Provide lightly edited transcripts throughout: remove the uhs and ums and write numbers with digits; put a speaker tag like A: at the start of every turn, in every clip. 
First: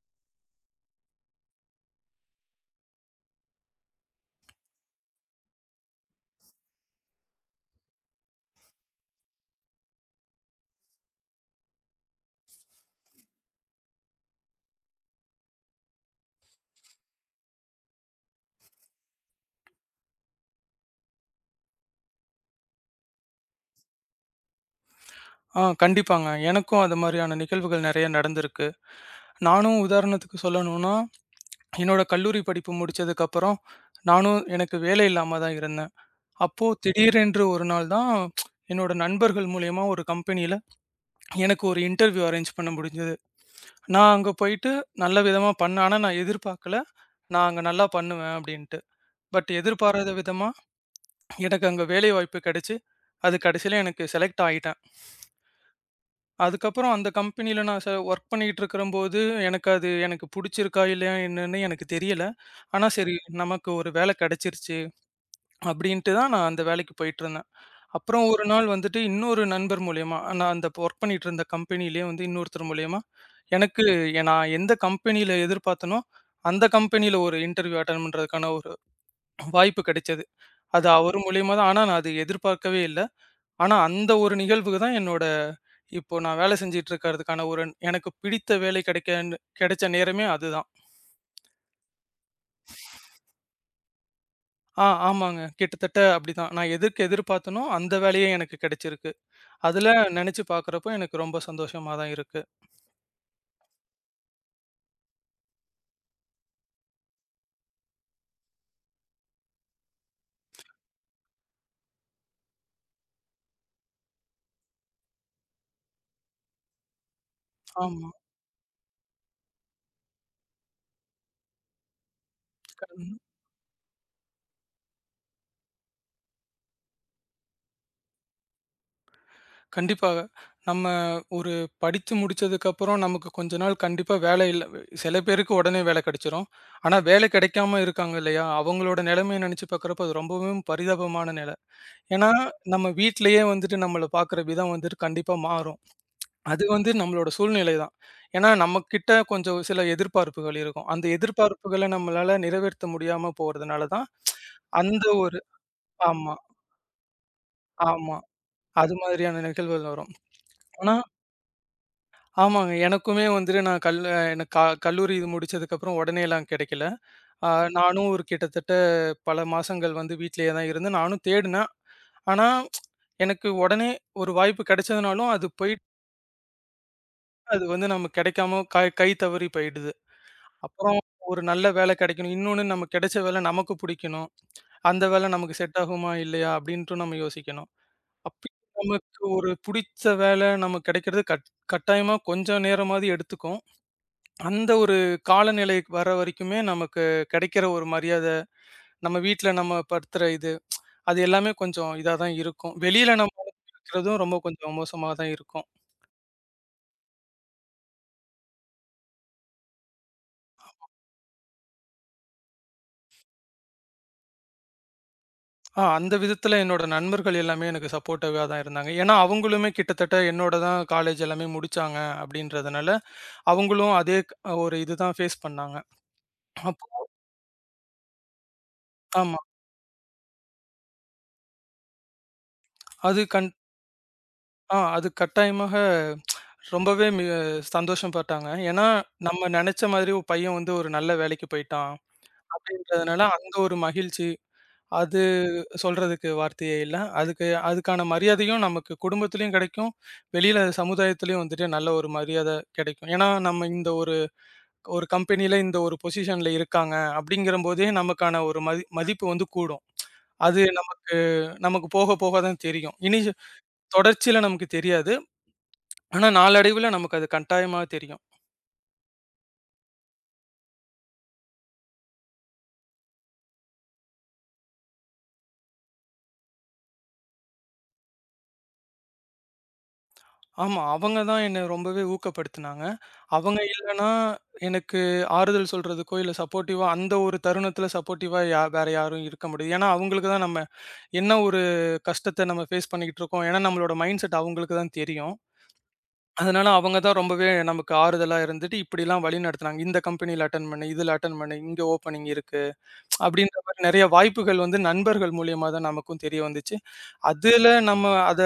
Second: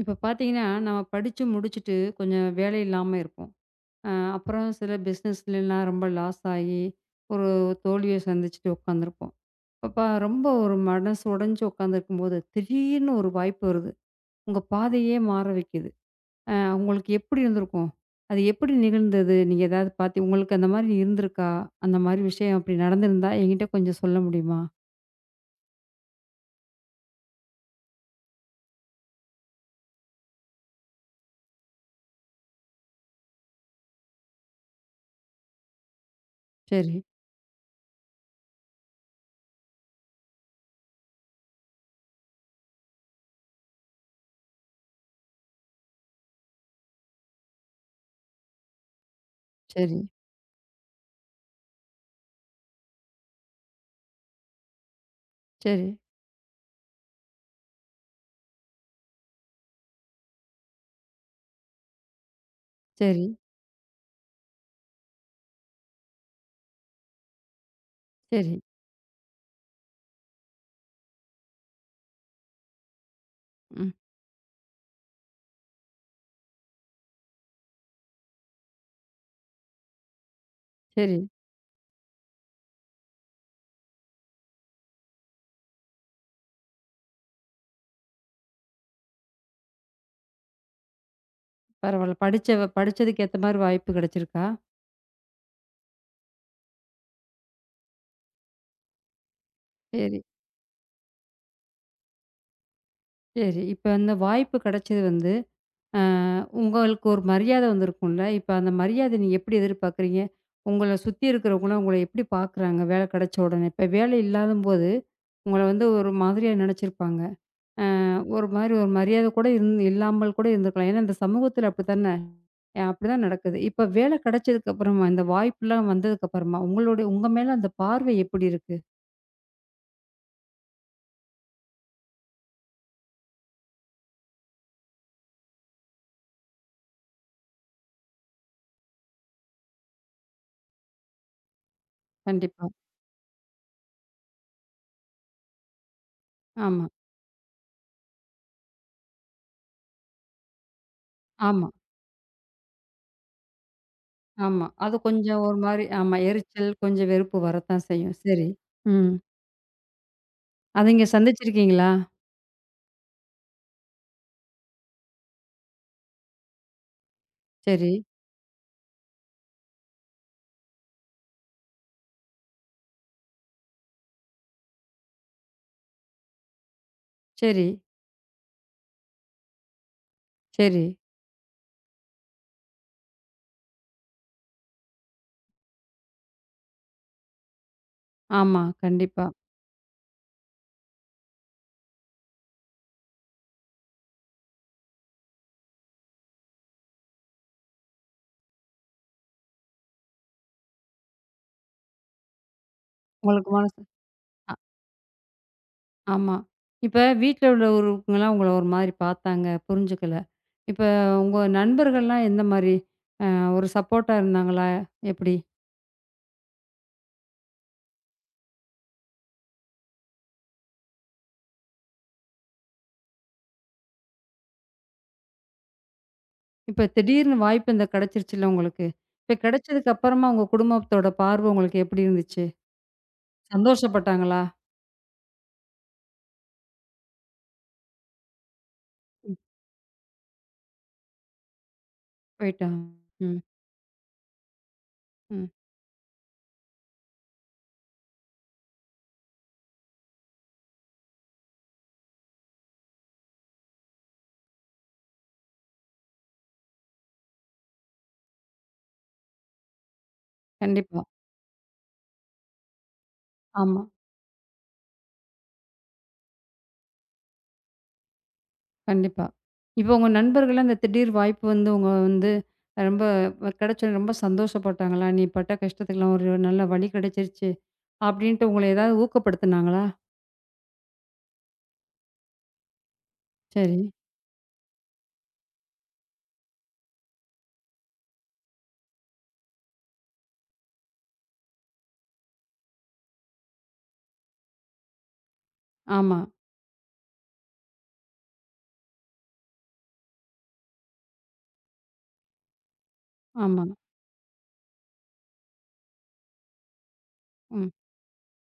A: இப்போ பார்த்தீங்கன்னா, நம்ம படிச்சு முடிச்சுட்டு கொஞ்சம் வேலை இல்லாம இருப்போம். அப்புறம் சில பிஸ்னஸ்லலாம் ரொம்ப லாஸ் ஆகி, ஒரு தோல்விய சந்திச்சுட்டு உட்காந்துருப்போம். அப்ப ரொம்ப ஒரு மனசு உடைஞ்சு உட்காந்துருக்கும்போது, திடீர்னு ஒரு வாய்ப்பு வருது. உங்க பாதையே மாற வைக்குது. அ உங்களுக்கு எப்படி இருந்திருக்கும்? அது எப்படி நிகழ்ந்தது? நீங்க ஏதாவது பார்த்து உங்களுக்கு அந்த மாரி இருந்திருக்கா? அந்த மாரி விஷயம் அப்படி நடந்திருந்தா என்கிட்ட கொஞ்சம் சொல்ல முடியுமா?
B: ஆ கண்டிப்பாங்க. எனக்கும் அது மாரியான நிகழ்வுகள் நெறைய நடந்திருக்கு. நானும் உதாரணத்துக்கு சொல்லணும்னா, என்னோட கல்லூரி படிப்பு முடிச்சதுக்கப்புறம், நானும் எனக்கு வேலை இல்லாம தான் இருந்தேன். அப்போ
A: சரி,
B: திடீரென்று ஒரு நாள் தான் என்னோட நண்பர்கள் மூலியமா ஒரு கம்பெனியில எனக்கு ஒரு இன்டர்வியூ அரேஞ்ச் பண்ண முடிஞ்சது. நான் அங்க போயிட்டு நல்ல விதமா பண்ணேன். ஆனா நான் எதிர்பார்க்கல. நான் அங்க நல்லா பண்ணுவேன் அப்டின்ட்டு. பட்
A: சரி,
B: எதிர்பாராத விதமா எனக்கு அங்க வேலை வாய்ப்பு கெடைச்சு, அது கடைசியில எனக்கு செலக்ட் ஆயிட்டேன்.
A: சரி,
B: அதுக்கப்புறம் அந்த கம்பெனியில நான் ஒர்க் பண்ணிக்கிட்டு இருக்கும்போது, எனக்கு அது புடிச்சிருக்கா இல்லையா என்னன்னு எனக்கு தெரியல. ஆனா சரி,
A: சரி,
B: நமக்கு ஒரு வேலை கிடைச்சிருச்சு அப்படின்ட்டு தான் நான் அந்த வேலைக்கு போயிட்டுருந்தேன். அப்புறம் ஒரு
A: சரி,
B: நாள் வந்துட்டு இன்னொரு நண்பர் மூலியமா, நான் அந்த ஒர்க் பண்ணிட்டு இருந்த கம்பெனியிலேயே வந்து இன்னொருத்தர் மூலியமா, எனக்கு
A: ம்.
B: நான் எந்த கம்பெனியில எதிர்பார்த்தேனோ, அந்த கம்பெனியில ஒரு இன்டர்வியூ அட்டெண்ட் பண்றதுக்கான ஒரு வாய்ப்பு கிடைச்சது. அது
A: சரி.
B: அவர் மூலியமா தான். ஆனா நான் அது எதிர்பார்க்கவே இல்ல. ஆனா அந்த ஒரு நிகழ்வுக்கு தான் என்னோட இப்போ நான் வேலை செஞ்சுட்டு இருக்கிறதுக்கான ஒரு எனக்கு பிடித்த வேலை கிடைச்ச நேரமே அதுதான்.
A: பரவால்ல. படிச்சவ படிச்சதுக்கு ஏத்த மாரி வாய்ப்பு கிடைச்சிருக்கா?
B: ஆ ஆமாங்க. கிட்டத்தட்ட அப்படிதான். நான் எதுக்கு எதிர்பார்த்தேனோ அந்த வேலையே எனக்கு கிடைச்சிருக்கு. அதுல
A: சரி,
B: நெனச்சு பார்க்குறப்போ எனக்கு ரொம்ப சந்தோஷமா தான் இருக்கு.
A: சரி. இப்ப அந்த வாய்ப்பு கிடைச்சது வந்து, அ உங்களுக்கு ஒரு மரியாதை வந்திருக்கும்ல. இப்ப அந்த மரியாதை நீங்க எப்படி எதிர்பார்க்குறீங்க? உங்கள சுத்தி இருக்கிறவங்கலாம் உங்கள எப்படி பார்க்குறாங்க? வேலை கிடைச்ச உடனே. இப்ப வேலை இல்லாதம்போது, உங்கள வந்து ஒரு மாதிரியா நினைச்சிருப்பாங்க.
B: ஆமா.
A: ஒரு மாரி ஒரு மரியாதை கூட இல்லாமல் கூட இருந்திருக்கலாம். ஏன்னா இந்த சமூகத்தில அப்படித்தானே
B: கண்
A: அப்படிதான் நடக்குது. இப்ப வேலை கிடைச்சதுக்கு அப்புறமா, இந்த வாய்ப்புலாம் வந்ததுக்கு அப்புறமா, உங்க மேல அந்த பார்வை எப்படி இருக்கு?
B: கண்டிப்பாக. நம்ம ஒரு படிச்சு முடிச்சதுக்கப்புறம் நமக்கு கொஞ்ச நாள் கண்டிப்பா வேலை இல்ல, சில பேருக்கு உடனே வேலை கிடைச்சிரும். ஆனா வேலை கிடைக்காம இருக்காங்க இல்லையா? அவங்களோட நிலைமைய நெனச்சு பார்க்குறப்போ அது ரொம்பவும் பரிதாபமான நிலை. ஏன்னா,
A: கண்டிப்பா.
B: நம்ம வீட்லயே வந்துட்டு நம்மள பார்க்குற விதம் வந்துட்டு கண்டிப்பா மாறும். அது
A: ஆமா,
B: வந்து நம்மளோட சூழ்நிலை தான். ஏன்னா, நம்மகிட்ட கொஞ்சம் சில எதிர்பார்ப்புகள் இருக்கும். அந்த
A: ஆமா.
B: எதிர்பார்ப்புகள நம்மளால நிறைவேத்த முடியாம போறதுனால தான்,
A: ஆமா. அது
B: அந்த ஒரு
A: கொஞ்சம் ஒரு மாரி ஆமா.
B: ஆமா,
A: எரிச்சல், கொஞ்சம் வெறுப்பு வரத்தான்
B: ஆமா.
A: செய்யும். சரி.
B: அது
A: ம்.
B: மாதிரியான நிகழ்வுகள் வரும்.
A: அத
B: ஆனா
A: நீங்க சந்திச்சிருக்கீங்களா?
B: ஆமாங்க. எனக்குமே வந்துட்டு நான் கல் எனக்கு கல்லூரி இது முடிச்சதுக்கப்புறம் உடனேலாம் கிடைக்கல. அ
A: சரி,
B: நானும் ஒரு கிட்டத்தட்ட பல மாசங்கள் வந்து வீட்லயே தான் இருந்து நானும் தேடினேன். ஆனா, எனக்கு உடனே ஒரு வாய்ப்பு கிடைச்சதுனாலும், அது போயிட்டு, அது
A: சரி,
B: வந்து நமக்கு கிடைக்காம கை கை தவறி போயிடுது.
A: சரி.
B: அப்புறம் ஒரு நல்ல வேலை கிடைக்கணும். இன்னொன்னு நம்ம கிடைச்ச வேலை நமக்கு புடிக்கணும். அந்த வேலை நமக்கு செட் ஆகுமா? இல்லையா? அப்படின்ட்டு நம்ம யோசிக்கணும். அப்படி
A: ஆமா,
B: நமக்கு
A: கண்டிப்பா.
B: ஒரு புடிச்ச வேலை நமக்கு கிடைக்கிறது கட்டாயமா கொஞ்சம் நேரமாவது எடுத்துக்கும். அந்த ஒரு காலநிலை வர வரைக்குமே நமக்கு கிடைக்கிற ஒரு மரியாதை, நம்ம வீட்ல நம்ம படுத்துற இது, அது எல்லாமே கொஞ்சம் இதா தான் இருக்கும். வெளியில நம்ம
A: உங்களுக்கு மனசு
B: இருக்கிறதும் ரொம்ப
A: அ
B: கொஞ்சம் மோசமா தான் இருக்கும்.
A: ஆமா. இப்ப வீட்ல உள்ளவங்கலாம் உங்கள ஒரு மாரி பார்த்தாங்க, புரிஞ்சுக்கல. இப்ப உங்க நண்பர்கள்லாம் எந்த மாரி? ஒரு சப்போர்ட்டா இருந்தாங்களா? எப்படி?
B: ஆ அந்த விதத்துல என்னோட நண்பர்கள் எல்லாமே எனக்கு சப்போர்ட்டிவா தான் இருந்தாங்க. ஏன்னா, அவங்களுமே கிட்டத்தட்ட என்னோட தான் காலேஜ் எல்லாமே முடிச்சாங்க அப்படின்றதுனால, அவங்களும் அதே ஒரு இதுதான் ஃபேஸ் பண்ணாங்க.
A: இப்ப
B: அப்போ
A: திடீர்னு வாய்ப்பு இந்த கிடைச்சிருச்சுல்ல உங்களுக்கு. இப்ப
B: ஆமா.
A: கிடைச்சதுக்கு அப்புறமா உங்க குடும்பத்தோட பார்வ உங்களுக்கு எப்படி இருந்துச்சு?
B: அது கண்
A: சந்தோஷப்பட்டாங்களா?
B: ஆ அது கட்டாயமாக, ரொம்பவே மி சந்தோஷம் பட்டாங்க. ஏன்னா, நம்ம நெனச்ச மாதிரி ஒரு பையன் வந்து ஒரு நல்ல வேலைக்கு போயிட்டான்
A: போயிட்டு
B: அப்படின்றதுனால,
A: ம்,
B: அந்த ஒரு மகிழ்ச்சி அது
A: ம்.
B: சொல்றதுக்கு வார்த்தையே இல்ல. அதுக்கு அதுக்கான மரியாதையும் நமக்கு குடும்பத்திலயும் கெடைக்கும். வெளியில சமுதாயத்திலயும் வந்துட்டு நல்ல ஒரு மரியாதை கெடைக்கும். ஏன்னா, நம்ம இந்த ஒரு ஒரு கம்பெனியில இந்த ஒரு பொசிஷன்ல இருக்காங்க அப்படிங்கிறம்போதே நமக்கான ஒரு மதிப்பு வந்து கூடும். அது
A: கண்டிப்பா.
B: நமக்கு நமக்கு போக போக தான் தெரியும். இனி
A: ஆமா.
B: தொடர்ச்சியில நமக்கு தெரியாது. ஆனா நாளடைவுல நமக்கு அது கட்டாயமா தெரியும்.
A: கண்டிப்பா. இப்போ உங்க நண்பர்கள்லாம் அந்த திடீர் வாய்ப்பு வந்து உங்க வந்து ரொம்ப கிடைச்சோனே ரொம்ப சந்தோஷப்பட்டாங்களா? "நீ பட்ட கஷ்டத்துக்குலாம் ஒரு நல்ல வழி கிடைச்சிருச்சு." அப்படின்ட்டு உங்கள ஏதாவது ஊக்கப்படுத்துனாங்களா?
B: ஆமா, அவங்க தான் என்ன ரொம்பவே ஊக்கப்படுத்துனாங்க. அவங்க
A: சரி.
B: இல்லன்னா எனக்கு ஆறுதல் சொல்றதுக்கோ, இல்ல சப்போர்ட்டிவா அந்த ஒரு தருணத்துல சப்போர்ட்டிவா வேற யாரும் இருக்க முடியாது. ஏன்னா, அவங்களுக்கு தான் நம்ம என்ன ஒரு கஷ்டத்த நம்ம ஃபேஸ் பண்ணிக்கிட்டு இருக்கோம். ஏன்னா, நம்மளோட மைண்ட் செட் அவங்களுக்கு தான் தெரியும்.
A: ஆமா,
B: அதனால அவங்க தான் ரொம்பவே நமக்கு ஆறுதலா இருந்துட்டு, இப்படிலாம் வழிநடத்துனாங்க. இந்த கம்பெனியில அட்டெண்ட் பண்ணு, இதுல அட்டெண்ட் பண்ணு, இங்க ஓப்பனிங் இருக்கு. அப்படின்ற
A: ஆமா.
B: மாரி நெறைய வாய்ப்புகள் வந்து நண்பர்கள் மூலியமா தான் நமக்கும் தெரிய வந்துச்சு.
A: ம்.
B: அதுல நம்ம அத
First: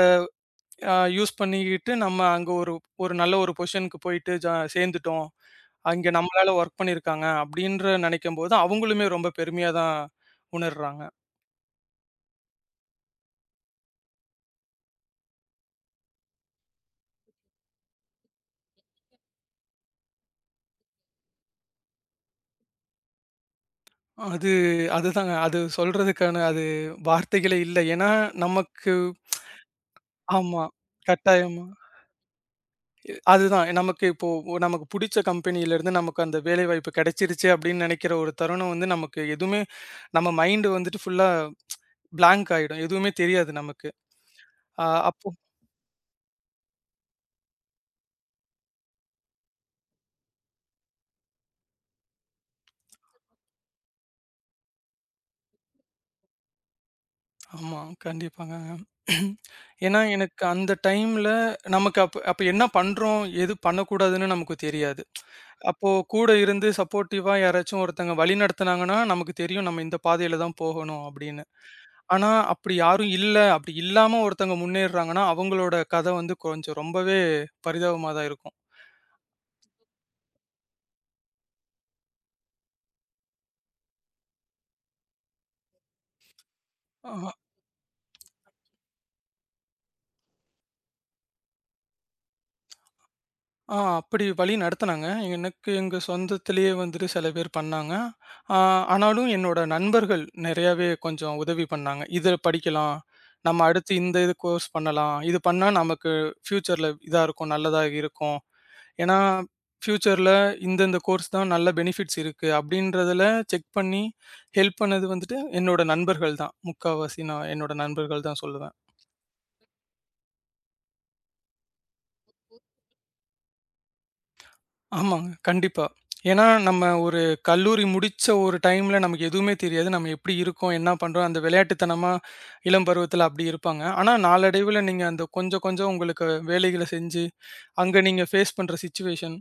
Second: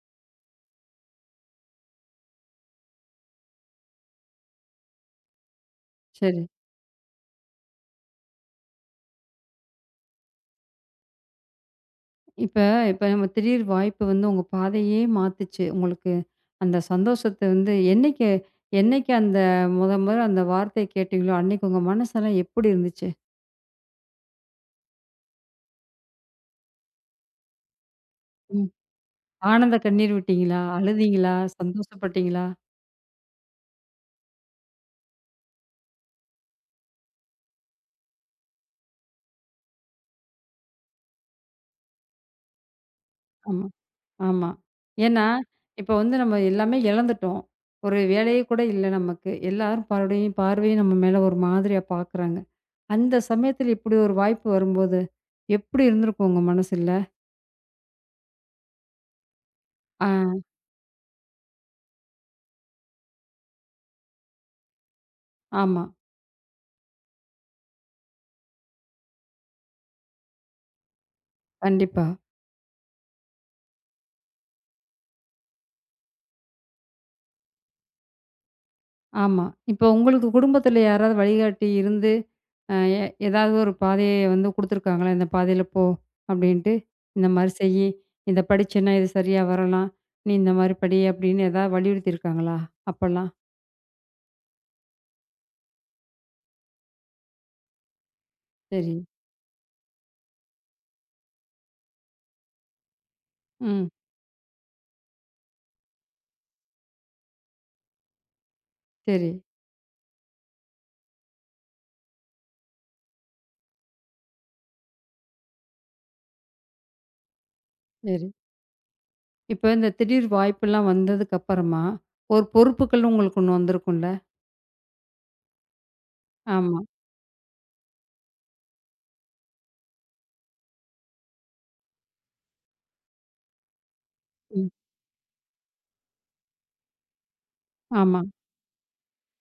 B: அ யூஸ் பண்ணிக்கிட்டு, நம்ம அங்க ஒரு ஒரு நல்ல ஒரு பொசிஷனுக்கு போயிட்டு சேர்ந்துட்டோம். அங்க
A: சரி.
B: நம்மளால வொர்க் பண்ணியிருக்காங்க அப்படின்ற நெனைக்கும்போது, அவங்களுமே ரொம்ப பெருமையா தான் உணர்றாங்க.
A: இப்ப இப்ப நம்ம திடீர் வாய்ப்பு வந்து உங்க பாதையே மாத்துச்சு. உங்களுக்கு அந்த சந்தோஷத்த வந்து என்னைக்கு என்னைக்கு அந்த முத முத அந்த வார்த்தைய கேட்டீங்களோ, அன்னைக்கு உங்க மனசெல்லாம் எப்படி இருந்துச்சு?
B: அது அதுதாங்க. அது சொல்றதுக்கான அது வார்த்தைகளே இல்ல. ஏன்னா
A: ம்.
B: நமக்கு
A: ஆனந்த கண்ணீர் விட்டீங்களா?
B: ஆமா.
A: அழுதீங்களா?
B: கட்டாயமா.
A: சந்தோஷப்பட்டீங்களா?
B: அதுதான். நமக்கு இப்போ நமக்கு புடிச்ச கம்பெனியிலருந்து நமக்கு அந்த வேலைவாய்ப்பு கிடைச்சிருச்சு அப்படின்னு நினைக்கிற ஒரு தருணம் வந்து நமக்கு எதுவுமே நம்ம மைண்ட் வந்துட்டு ஃபுல்லா பிளாங்க் ஆயிடும். எதுவுமே தெரியாது
A: ஆமா.
B: நமக்கு.
A: ஆமா.
B: அ
A: ஏன்னா,
B: அப்போ
A: இப்ப வந்து நம்ம எல்லாமே இழந்துட்டோம். ஒரு வேலையே கூட இல்ல நமக்கு. எல்லாரும் பார்வையும் பார்வையும் நம்ம மேல ஒரு மாதிரியா பார்க்குறாங்க. அந்த சமயத்துல இப்படி ஒரு வாய்ப்பு வரும்போது, எப்படி இருந்திருக்கும் உங்க மனசுல?
B: ஆமா. கண்டிப்பாங்க. ஏன்னா
A: ஆ,
B: எனக்கு அந்த டைம்ல நமக்கு அப்ப அப்ப என்ன பண்றோம்? எது பண்ணக்கூடாதுன்னு நமக்கு தெரியாது.
A: ஆமா.
B: அப்போ கூட இருந்து சப்போர்ட்டிவா யாராச்சும் ஒருத்தங்க வழி நடத்துனாங்கன்னா, நமக்கு தெரியும் நம்ம இந்த பாதையில தான் போகணும் அப்படின்னு.
A: கண்டிப்பா.
B: ஆனா, அப்படி யாரும் இல்ல. அப்படி இல்லாம ஒருத்தவங்க முன்னேறுறாங்கன்னா, அவங்களோட கதை வந்து கொஞ்சம் ரொம்பவே பரிதாபமா தான் இருக்கும்.
A: ஆமா. இப்ப உங்களுக்கு குடும்பத்துல யாராவது வழிகாட்டி இருந்து, அ எ ஏதாவது ஒரு பாதைய வந்து குடுத்துருக்காங்களா? "இந்த பாதையில போ" அப்படின்ட்டு. "இந்த
B: ஆ.
A: மாரி செய்யி. இத படிச்சேன்னா இது சரியா வரலாம். நீ இந்த மாரி படி" அப்படின்னு ஏதாவது வலியுறுத்தியிருக்காங்களா? அப்பலாம்.
B: ஆ அப்படி வழி நடத்துனாங்க. எனக்கு எங்க சொந்தத்திலேயே வந்துட்டு சில பேர் பண்ணாங்க. ஆ
A: சரி.
B: ஆனாலும் என்னோட நண்பர்கள் நிறையாவே கொஞ்சம் உதவி பண்ணாங்க. இதில படிக்கலாம். நம்ம
A: ம்.
B: அடுத்து இந்த இது கோர்ஸ் பண்ணலாம். இது பண்ணா நமக்கு ஃப்யூச்சர்ல இதா இருக்கும், நல்லதா இருக்கும். ஏன்னா,
A: சரி,
B: ஃப்யூச்சர்ல இந்தந்த கோர்ஸ் தான் நல்ல பெனிஃபிட்ஸ் இருக்கு. அப்படின்றதில செக் பண்ணி ஹெல்ப் பண்ணது வந்துட்டு என்னோட நண்பர்கள் தான். முக்காவாசி நான் என்னோட நண்பர்கள்
A: சரி.
B: தான் சொல்லுவேன்.
A: இப்ப இந்த திடீர் வாய்ப்பெல்லாம் வந்ததுக்கு அப்பறமா, ஒரு பொறுப்புகள் உங்களுக்கு ஒண்ணு வந்திருக்கும்ல?
B: ஆமாங்க. கண்டிப்பா. ஏன்னா,
A: ஆமா.
B: நம்ம ஒரு கல்லூரி முடிச்ச ஒரு டைம்ல நமக்கு எதுவுமே தெரியாது. நம்ம எப்படி இருக்கோம்? என்ன பண்றோம்? அந்த விளையாட்டுத்தனமா இளம் பருவத்தில அப்படி இருப்பாங்க. ஆனா,
A: ம்.
B: நாளடைவுல நீங்க அந்த கொஞ்சம் கொஞ்சம் உங்களுக்கு வேலைகள செஞ்சு, அங்க
A: ஆமா,
B: நீங்க ஃபேஸ் பண்ற சிச்சுவேஷன்,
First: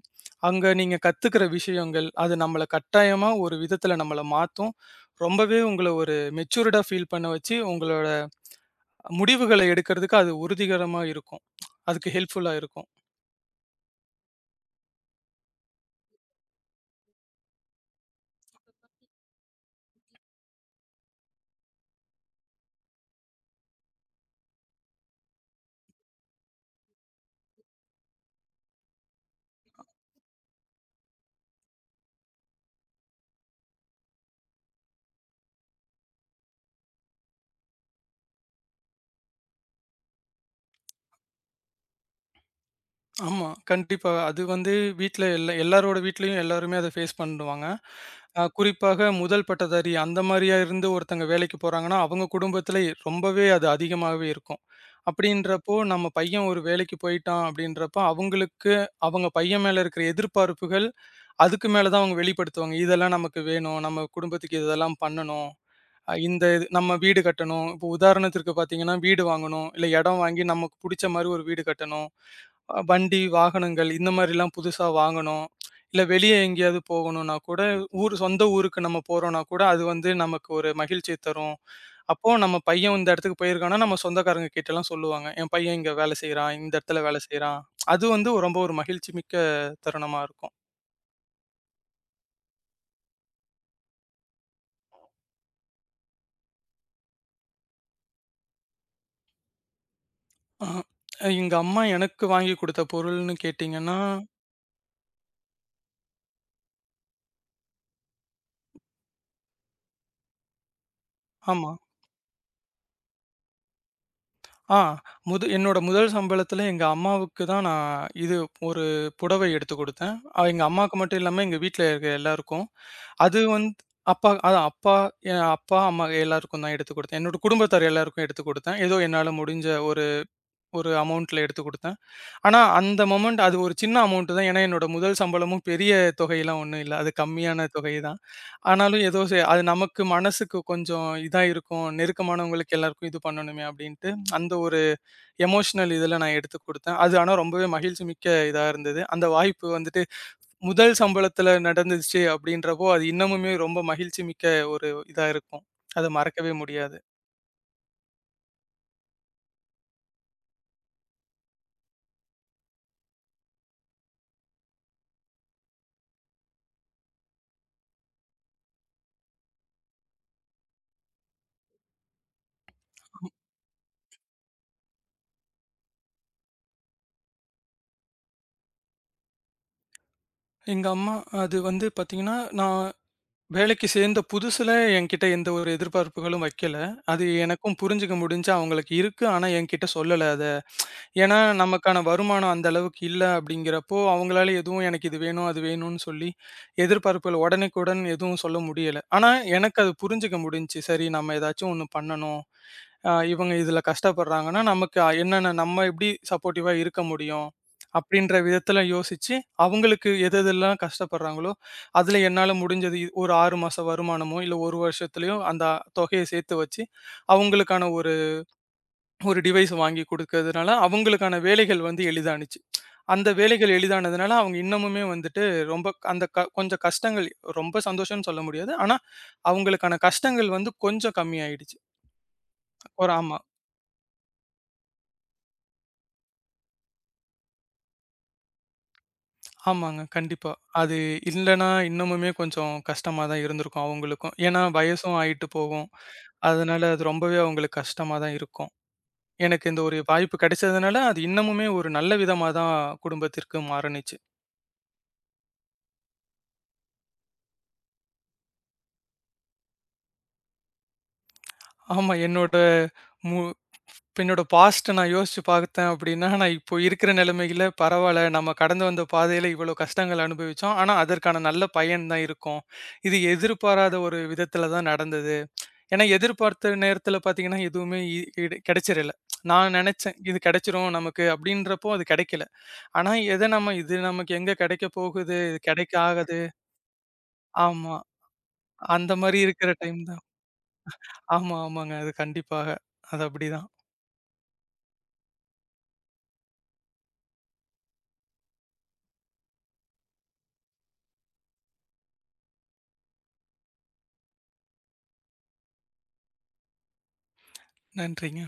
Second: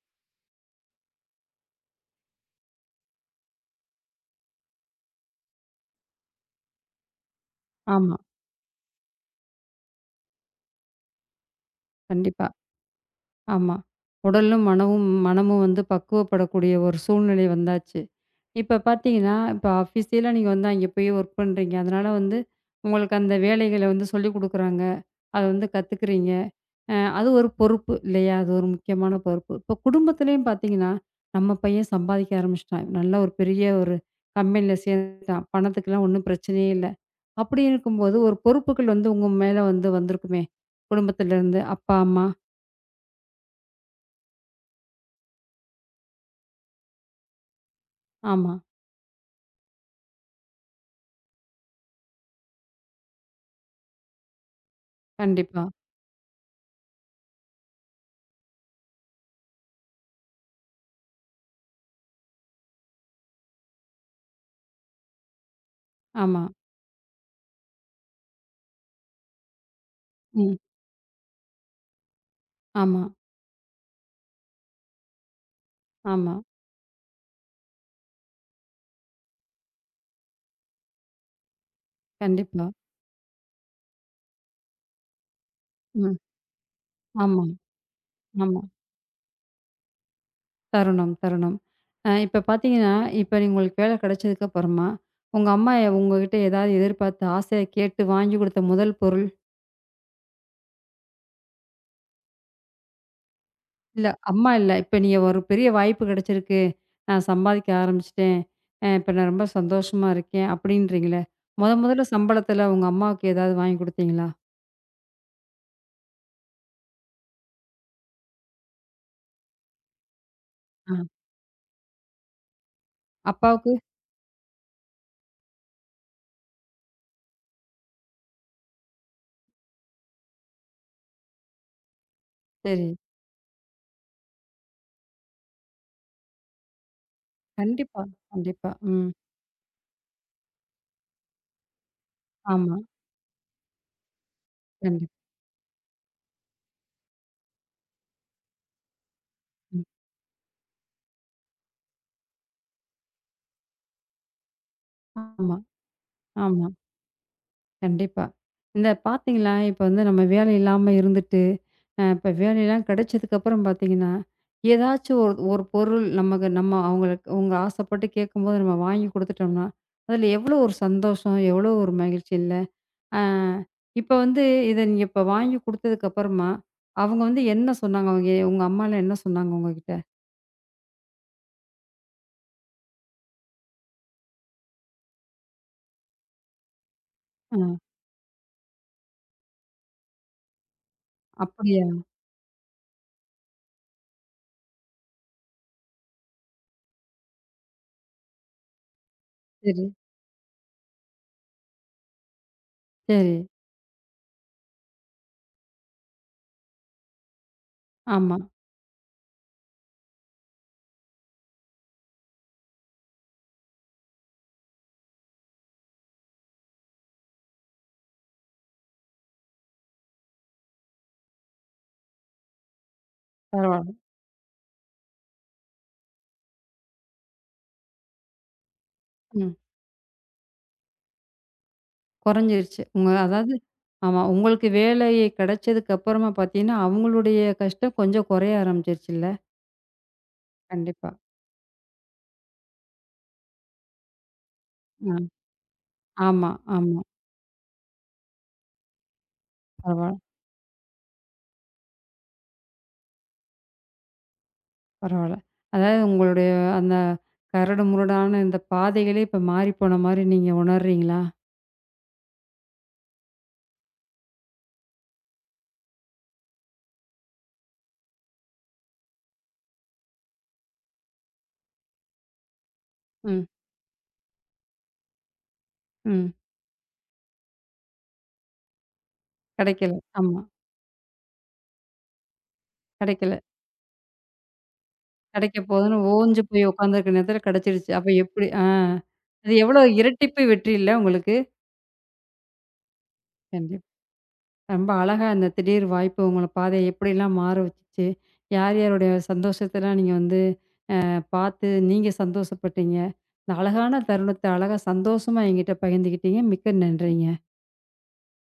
B: அங்க நீங்க கத்துக்கிற விஷயங்கள், அது நம்மள கட்டாயமா ஒரு விதத்தில நம்மள மாத்தும். ரொம்பவே உங்கள ஒரு மெச்சூர்டா ஃபீல் பண்ண வச்சு, உங்களோட
A: ஆமா.
B: முடிவுகள எடுக்கிறதுக்கு அது உறுதிகரமா இருக்கும். அதுக்கு
A: கண்டிப்பா.
B: ஹெல்ப்ஃபுல்லா இருக்கும்.
A: ஆமா. உடலும், மனமும் மனமும் வந்து பக்குவப்படக்கூடிய ஒரு சூழ்நிலை வந்தாச்சு. இப்ப பார்த்தீங்கன்னா, இப்ப ஆஃபீஸியலா நீங்க வந்து அங்கே போய் ஒர்க் பண்றீங்க. அதனால வந்து உங்களுக்கு அந்த வேலைகள வந்து சொல்லிக் குடுக்குறாங்க. அது வந்து கத்துக்கிறீங்க. அது ஒரு பொறுப்பு இல்லையா? அது ஒரு முக்கியமான பொறுப்பு. இப்போ குடும்பத்திலயும் பார்த்தீங்கன்னா, நம்ம பையன் சம்பாதிக்க ஆரம்பிச்சுட்டான். நல்ல ஒரு பெரிய ஒரு கம்பெனில சேர்ந்துட்டான். பணத்துக்கெல்லாம் ஒண்ணும் பிரச்சனையே இல்ல. அப்படி இருக்கும்போது ஒரு பொறுப்புகள் வந்து உங்க மேல வந்து வந்திருக்குமே! குடும்பத்திலருந்து அப்பா, அம்மா.
B: ஆமா. கண்டிப்பா. அது வந்து வீட்ல எல்லாரோட வீட்லயும் எல்லாருமே அத ஃபேஸ் பண்ணுவாங்க. அ
A: ஆமா.
B: குறிப்பாக முதல் பட்டதாரி அந்த மாரியா இருந்து ஒருத்தங்க வேலைக்கு போறாங்கன்னா, அவங்க குடும்பத்தில ரொம்பவே அது அதிகமாவே இருக்கும்.
A: கண்டிப்பா.
B: அப்படின்றப்போ, நம்ம பையன் ஒரு வேலைக்கு போயிட்டான் அப்படின்றப்போ, அவங்களுக்கு அவங்க பையன் மேல இருக்கிற எதிர்பார்ப்புகள், அதுக்கு மேல தான் அவங்க வெளிப்படுத்துவாங்க. இதெல்லாம் நமக்கு வேணும். நம்ம குடும்பத்துக்கு இதெல்லாம் பண்ணணும். அ
A: ஆமா.
B: இந்த இது நம்ம வீடு கட்டணும். இப்போ உதாரணத்திற்கு பார்த்தீங்கன்னா, வீடு வாங்கணும். இல்ல இடம் வாங்கி
A: ம்.
B: நமக்கு புடிச்ச மாரி ஒரு வீடு கட்டணும். அ
A: ஆமா,
B: வண்டி, வாகனங்கள் இந்த மாரிலாம் புதுசா வாங்கணும். இல்ல வெளிய
A: ஆமா.
B: எங்கேயாவது போகணும்னா கூட, சொந்த ஊருக்கு நம்ம போறோம்னா கூட, அது வந்து நமக்கு ஒரு மகிழ்ச்சிய தரும். அப்போ நம்ம
A: கண்டிப்பா.
B: பையன் இந்த இடத்துக்கு போயிருக்கான்னா, நம்ம சொந்தக்காரங்க கிட்டலாம் சொல்லுவாங்க. என் பையன் இங்க வேலை
A: ம்.
B: செய்றான். இந்த இடத்துல வேலை
A: ஆமா,
B: செய்றான். அது வந்து ரொம்ப
A: ஆமா.
B: ஒரு மகிழ்ச்சி மிக்க தருணமா இருக்கும்.
A: தருணம், தருணம். இப்ப பார்த்தீங்கன்னா, இப்ப உங்களுக்கு வேலை கிடைச்சதுக்கு அப்புறமா, உங்க அம்மா உங்ககிட்ட ஏதாவது எதிர்பார்த்து ஆசையா கேட்டு வாங்கி குடுத்த முதல் பொருள்?
B: அ எங்க அம்மா எனக்கு வாங்கி குடுத்த பொருள்னு கேட்டீங்கன்னா,
A: இல்ல அம்மா இல்ல. இப்ப நீங்க ஒரு பெரிய வாய்ப்பு கிடைச்சிருக்கு. நான் சம்பாதிக்க ஆரம்பிச்சுட்டேன். இப்ப நான் ரொம்ப சந்தோஷமா இருக்கேன் அப்படின்றீங்கள்ல.
B: ஆமா.
A: மொதல்ல சம்பளத்துல உங்க அம்மாவுக்கு ஏதாவது வாங்கி குடுத்தீங்களா?
B: ஆ. என்னோட முதல் சம்பளத்தில எங்க அம்மாவுக்கு தான் நான் இது ஒரு புடவை எடுத்து குடுத்தேன். அ எங்க
A: ஆ.
B: அம்மாவுக்கு மட்டும் இல்லாம எங்க வீட்ல இருக்க எல்லாருக்கும். அது வந்து
A: அப்பாவுக்கு?
B: அப்பா என் அப்பா, அம்மா எல்லாருக்கும் தான் எடுத்து குடுத்தேன். என்னோட குடும்பத்தார் எல்லாருக்கும் எடுத்து குடுத்தேன். ஏதோ என்னால முடிஞ்ச ஒரு ஒரு அமௌண்ட்ல எடுத்து குடுத்தேன். ஆனா
A: சரி.
B: அந்த மொமெண்ட் அது ஒரு சின்ன அமௌண்ட் தான். ஏன்னா என்னோட முதல் சம்பளமும் பெரிய தொகையெல்லாம் ஒண்ணும் இல்ல. அது கம்மியான தொகை
A: கண்டிப்பா,
B: தான்.
A: கண்டிப்பா.
B: ஆனாலும்
A: ம்.
B: ஏதோ அது நமக்கு மனசுக்கு கொஞ்சம் இதா இருக்கும். நெருக்கமானவங்களுக்கு
A: ஆமா.
B: எல்லாருக்கும் இது பண்ணணுமே! அப்டின்ட்டு அந்த ஒரு
A: கண்டிப்பா.
B: எமோஷனல் இதில நான் எடுத்து குடுத்தேன். அது ஆனா ரொம்பவே மகிழ்ச்சி மிக்க இதா இருந்தது. அந்த வாய்ப்பு
A: ம்.
B: வந்துட்டு முதல் சம்பளத்தில நடந்துச்சு அப்படின்றப்போ, அது இன்னமுமே ரொம்ப மகிழ்ச்சி மிக்க ஒரு இதா
A: ஆமா,
B: இருக்கும். அத மறக்கவே
A: ஆமா.
B: முடியாது.
A: கண்டிப்பா. இந்த பார்த்தீங்களா, இப்ப வந்து நம்ம வேலை இல்லாம இருந்துட்டு, இப்ப வேலைலாம் கிடைச்சதுக்கப்புறம் பார்த்தீங்கன்னா, ஏதாச்சும் ஒரு ஒரு பொருள் நமக்கு நம்ம அவங்களுக்கு அவங்க ஆசைப்பட்டு கேட்கும்போது நம்ம வாங்கி குடுத்துட்டோம்னா, அதில எவ்வளோ ஒரு சந்தோஷம், எவ்வளோ ஒரு மகிழ்ச்சி இல்ல? அ இப்ப வந்து இத நீங்க இப்ப வாங்கி குடுத்ததுக்கப்புறமா, அவங்க வந்து என்ன சொன்னாங்க? அவங்க உங்க அம்மாலாம் என்ன சொன்னாங்க உங்ககிட்ட?
B: எங்க அம்மா அது வந்து பார்த்தீங்கன்னா, நான் வேலைக்கு சேர்ந்த புதுசுல என்கிட்ட எந்த ஒரு எதிர்பார்ப்புகளும் வைக்கல. அது
A: அ
B: எனக்கும் புரிஞ்சுக்க முடிஞ்சுச்சு. அவங்களுக்கு இருக்கு. ஆனா என்கிட்ட சொல்லல. ஏன்னா,
A: அப்படியா?
B: நமக்கான வருமானம் அந்த அளவுக்கு இல்ல அப்படிங்கிறப்போ, அவங்களால எதுவும் எனக்கு இது வேணும், அது வேணும்னு சொல்லி எதிர்பார்ப்புகள் உடனுக்குடன் எதுவும் சொல்ல முடியல. ஆனா, எனக்கு
A: சரி,
B: அது புரிஞ்சுக்க முடிஞ்சுச்சு. சரி, நம்ம ஏதாச்சும் ஒண்ணு பண்ணணும். அ
A: சரி.
B: இவங்க இதுல கஷ்டப்படுறாங்கன்னா, நமக்கு என்னென்ன நம்ம எப்படி சப்போர்ட்டிவா இருக்க முடியும்? அப்படின்ற
A: ஆமா.
B: விதத்துல யோசிச்சு, அவங்களுக்கு எது எதெல்லாம் கஷ்டப்படுறாங்களோ, அதுல என்னால முடிஞ்சது ஒரு 6 மாச வருமானமோ, இல்ல 1 வருஷத்துலயோ அந்த தொகைய சேர்த்து வச்சு, அவங்களுக்கான ஒரு ஒரு டிவைஸ் வாங்கி குடுக்கிறதுனால, அவங்களுக்கான வேலைகள் வந்து எளிதானுச்சு. அந்த வேலைகள்
A: பரவால்ல.
B: எளிதானதுனால, அவங்க இன்னமுமே வந்துட்டு ரொம்ப அந்த கொஞ்சம் கஷ்டங்கள் ரொம்ப சந்தோஷம்னு சொல்ல முடியாது. ஆனா,
A: ம்.
B: அவங்களுக்கான கஷ்டங்கள் வந்து கொஞ்சம் கம்மியாயிடுச்சு.
A: குறைஞ்சிருச்சு. உங்க
B: ஒரு ஆமா.
A: அதாவது ஆமா. உங்களுக்கு வேலை கிடைச்சதுக்கு அப்புறமா பார்த்தீங்கன்னா, அவங்களுடைய கஷ்டம் கொஞ்சம் குறைய ஆரம்பிச்சிருச்சுல்ல?
B: ஆமாங்க. கண்டிப்பா. அது
A: கண்டிப்பா.
B: இல்லன்னா, இன்னமுமே கொஞ்சம் கஷ்டமா தான் இருந்திருக்கும் அவங்களுக்கும். ஏன்னா,
A: அ.
B: வயசும் ஆயிட்டு போகும்.
A: ஆமா,
B: அதனால
A: ஆமா.
B: அது ரொம்பவே அவங்களுக்கு கஷ்டமா தான் இருக்கும். எனக்கு இந்த ஒரு
A: பரவால்ல,
B: வாய்ப்பு கிடைச்சதுனால, அது இன்னமுமே ஒரு நல்ல விதமா தான் குடும்பத்திற்கு மாறுனுச்சு.
A: பரவால்ல. அதாவது உங்களுடைய அந்த கரடு முரடான இந்த பாதைகளே இப்ப மாறிப்போன மாரி நீங்க உணர்றீங்களா?
B: ஆமா. என்னோட மு இப்ப என்னோட பாஸ்ட்ட நான் யோசிச்சு பார்த்தேன் அப்படின்னா, நான் இப்போ இருக்கிற நிலைமையில பரவால்ல. நம்ம கடந்து வந்த பாதையில இவ்வளோ கஷ்டங்கள் அனுபவிச்சோம். ஆனா, அதற்கான நல்ல பயன் தான் இருக்கும். இது
A: ம்,
B: எதிர்பாராத ஒரு விதத்தில தான் நடந்தது. ஏன்னா,
A: ம்.
B: எதிர்பார்த்த நேரத்தில பார்த்தீங்கன்னா, எதுவுமே இடு கிடைச்சிறல. நான்
A: கிடைக்கல.
B: நெனச்சேன், இது
A: ஆமா.
B: கிடைச்சிரும் நமக்கு அப்படின்றப்போ அது கிடைக்கல. ஆனா,
A: கிடைக்கல.
B: எத நம்ம இது நமக்கு எங்க கிடைக்க போகுது?
A: கிடைக்க
B: இது கிடைக்க
A: போதுன்னு
B: ஆகாது.
A: ஓஞ்சு போய் உட்காந்துருக்க நேரத்தில கிடைச்சிருச்சு.
B: ஆமா.
A: அப்ப எப்படி? ஆ.
B: அந்த மாரி
A: அது
B: இருக்கிற
A: எவ்வளோ
B: டைம் தான்.
A: இரட்டிப்பு வெற்றி இல்ல உங்களுக்கு?
B: ஆமா, ஆமாங்க. அது கண்டிப்பாக. அது அப்படிதான்.
A: கண்டிப்பா. ரொம்ப அழகா அந்த திடீர் வாய்ப்பு உங்கள பாதைய எப்படிலாம் மாற வச்சுச்சு? யார் யாருடைய சந்தோஷத்தலாம் நீங்க வந்து பார்த்து நீங்க சந்தோஷப்பட்டீங்க? இந்த அழகான தருணத்த அழகா சந்தோஷமா என்கிட்ட பகிர்ந்துக்கிட்டீங்க. மிக்க நன்றிங்க.
B: நன்றிங்க.